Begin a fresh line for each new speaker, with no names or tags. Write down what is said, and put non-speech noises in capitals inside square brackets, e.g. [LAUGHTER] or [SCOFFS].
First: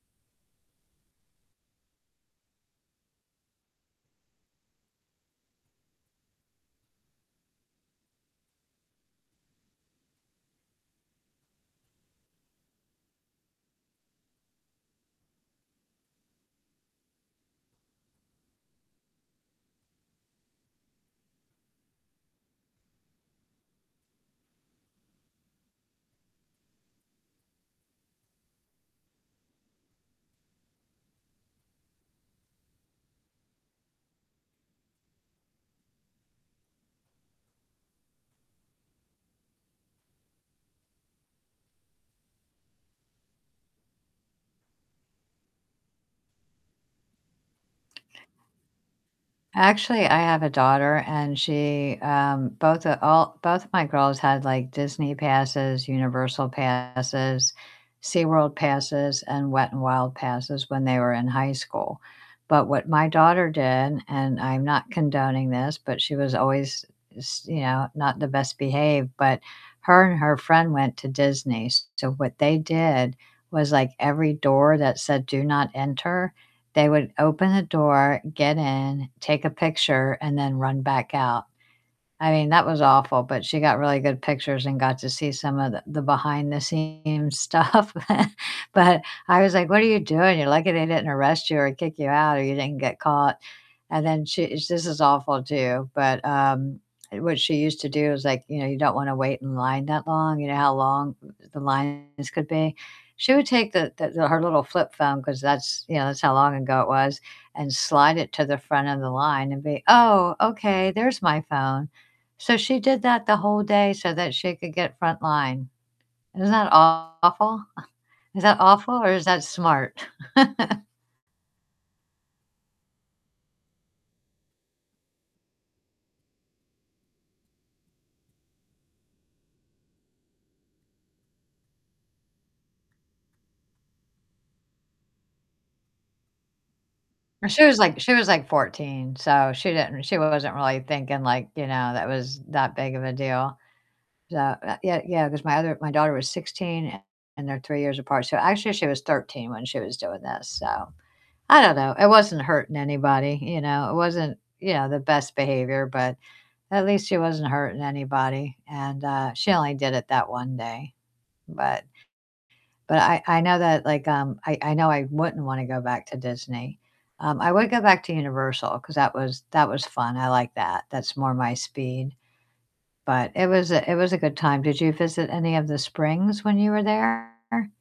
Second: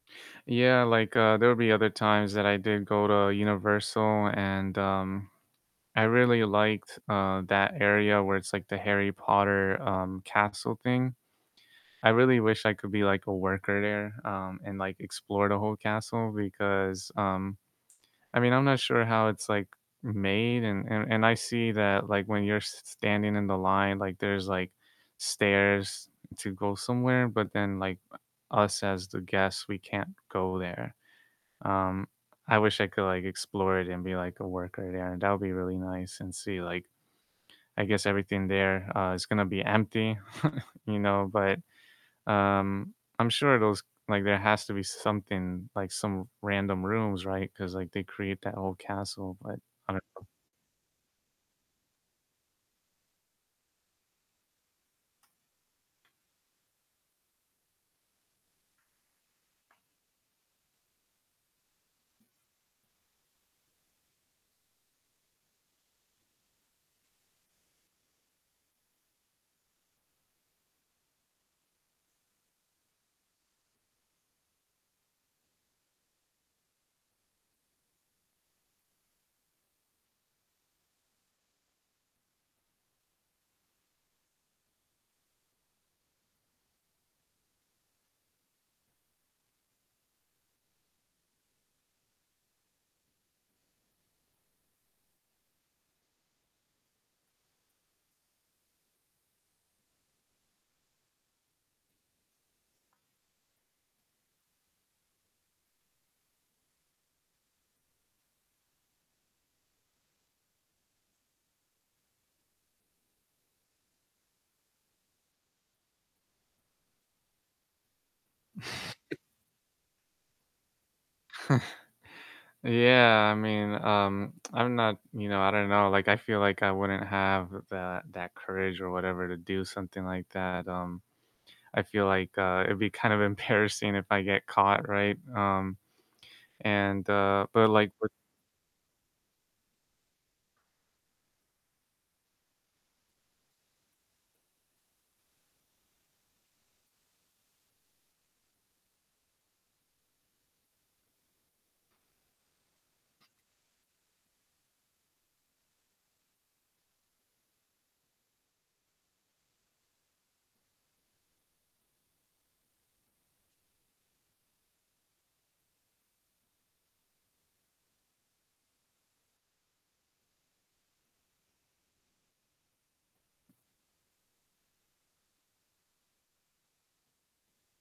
Yeah, like, uh, there would be other times that i did go to Universal and um, I really liked, uh, that area where it's, like, the Harry Potter, um, castle thing. I really wish I could be, like, a worker there, um, and, like, explore the whole castle because, um I mean, I'm not sure how it's, like, made and and and I see that, like, when you're s standing in the line, like, there's, like, stairs to go somewhere, but then, like, us as the guests, we can't go there, um I wish I could, like, explore it and be, like, a worker there, that would be really nice and see, like I guess everything there, uh, is gonna be empty, [CHUCKLES] you know, but, um, I'm sure those like, there has to be something, like, some random rooms, right? 'Cause, like, they create that whole castle, but I don't
Actually, I
know.
have a daughter and she, um, both of all both of my girls had, like, Disney passes, Universal passes, SeaWorld passes, and Wet 'n Wild passes when they were in high school. But what my daughter did and I'm not condoning this, but she was always s you know, not the best behaved, but her and her friend went to Disney, s so what they did was, like, every door that said, "Do not enter," they would open the door, get in, take a picture, and then run back out. I mean, that was awful, but she got really good pictures and got to see some of the the behind the scenes stuff, but I was like, "What are you doing? You're lucky they didn't arrest you or kick you out, or you didn't get caught." And then she this is awful too, but, um, what she used to do is, like you know, you don't wanna wait in line that long. You know how long the lines could be she would take the the her little flip phone, 'cause that's you know, that's how long ago it was, and slide it to the front of the line and be, "Oh, okay, there's my phone." So she did that the whole day so that she could get front line, isn't that awful? [SCOFFS] Is that awful or
[CHUCKLES]
is that smart? [CHUCKLES]
[CHUCKLES] Yeah, I mean, um, I'm not, you know I don't know, like, I feel like I wouldn't have that that courage or whatever to do something like that, um, I feel like, uh, it'd be kind of embarrassing if I get caught, right? Um, and, uh
She
but,
was,
like,
like
with
she was, like, 14, so she didn't she wasn't really thinking, like, you know, that was that big of a deal, so uh, yeah yeah, 'cause my other my daughter was 16 and and they're 3 years apart, so actually she was 13 when she was doing this, so I don't know. It wasn't hurting anybody, you know? It wasn't, you know, the best behavior, but at least she wasn't hurting anybody and, uh, she only did it that one day, but but I I know that, like, um I I know I wouldn't wanna go back to Disney. Um, I would go back to Universal 'cause that was that was fun, I liked that, that's more my speed. But it was a it was a good time. Did you visit any of the springs when you were there?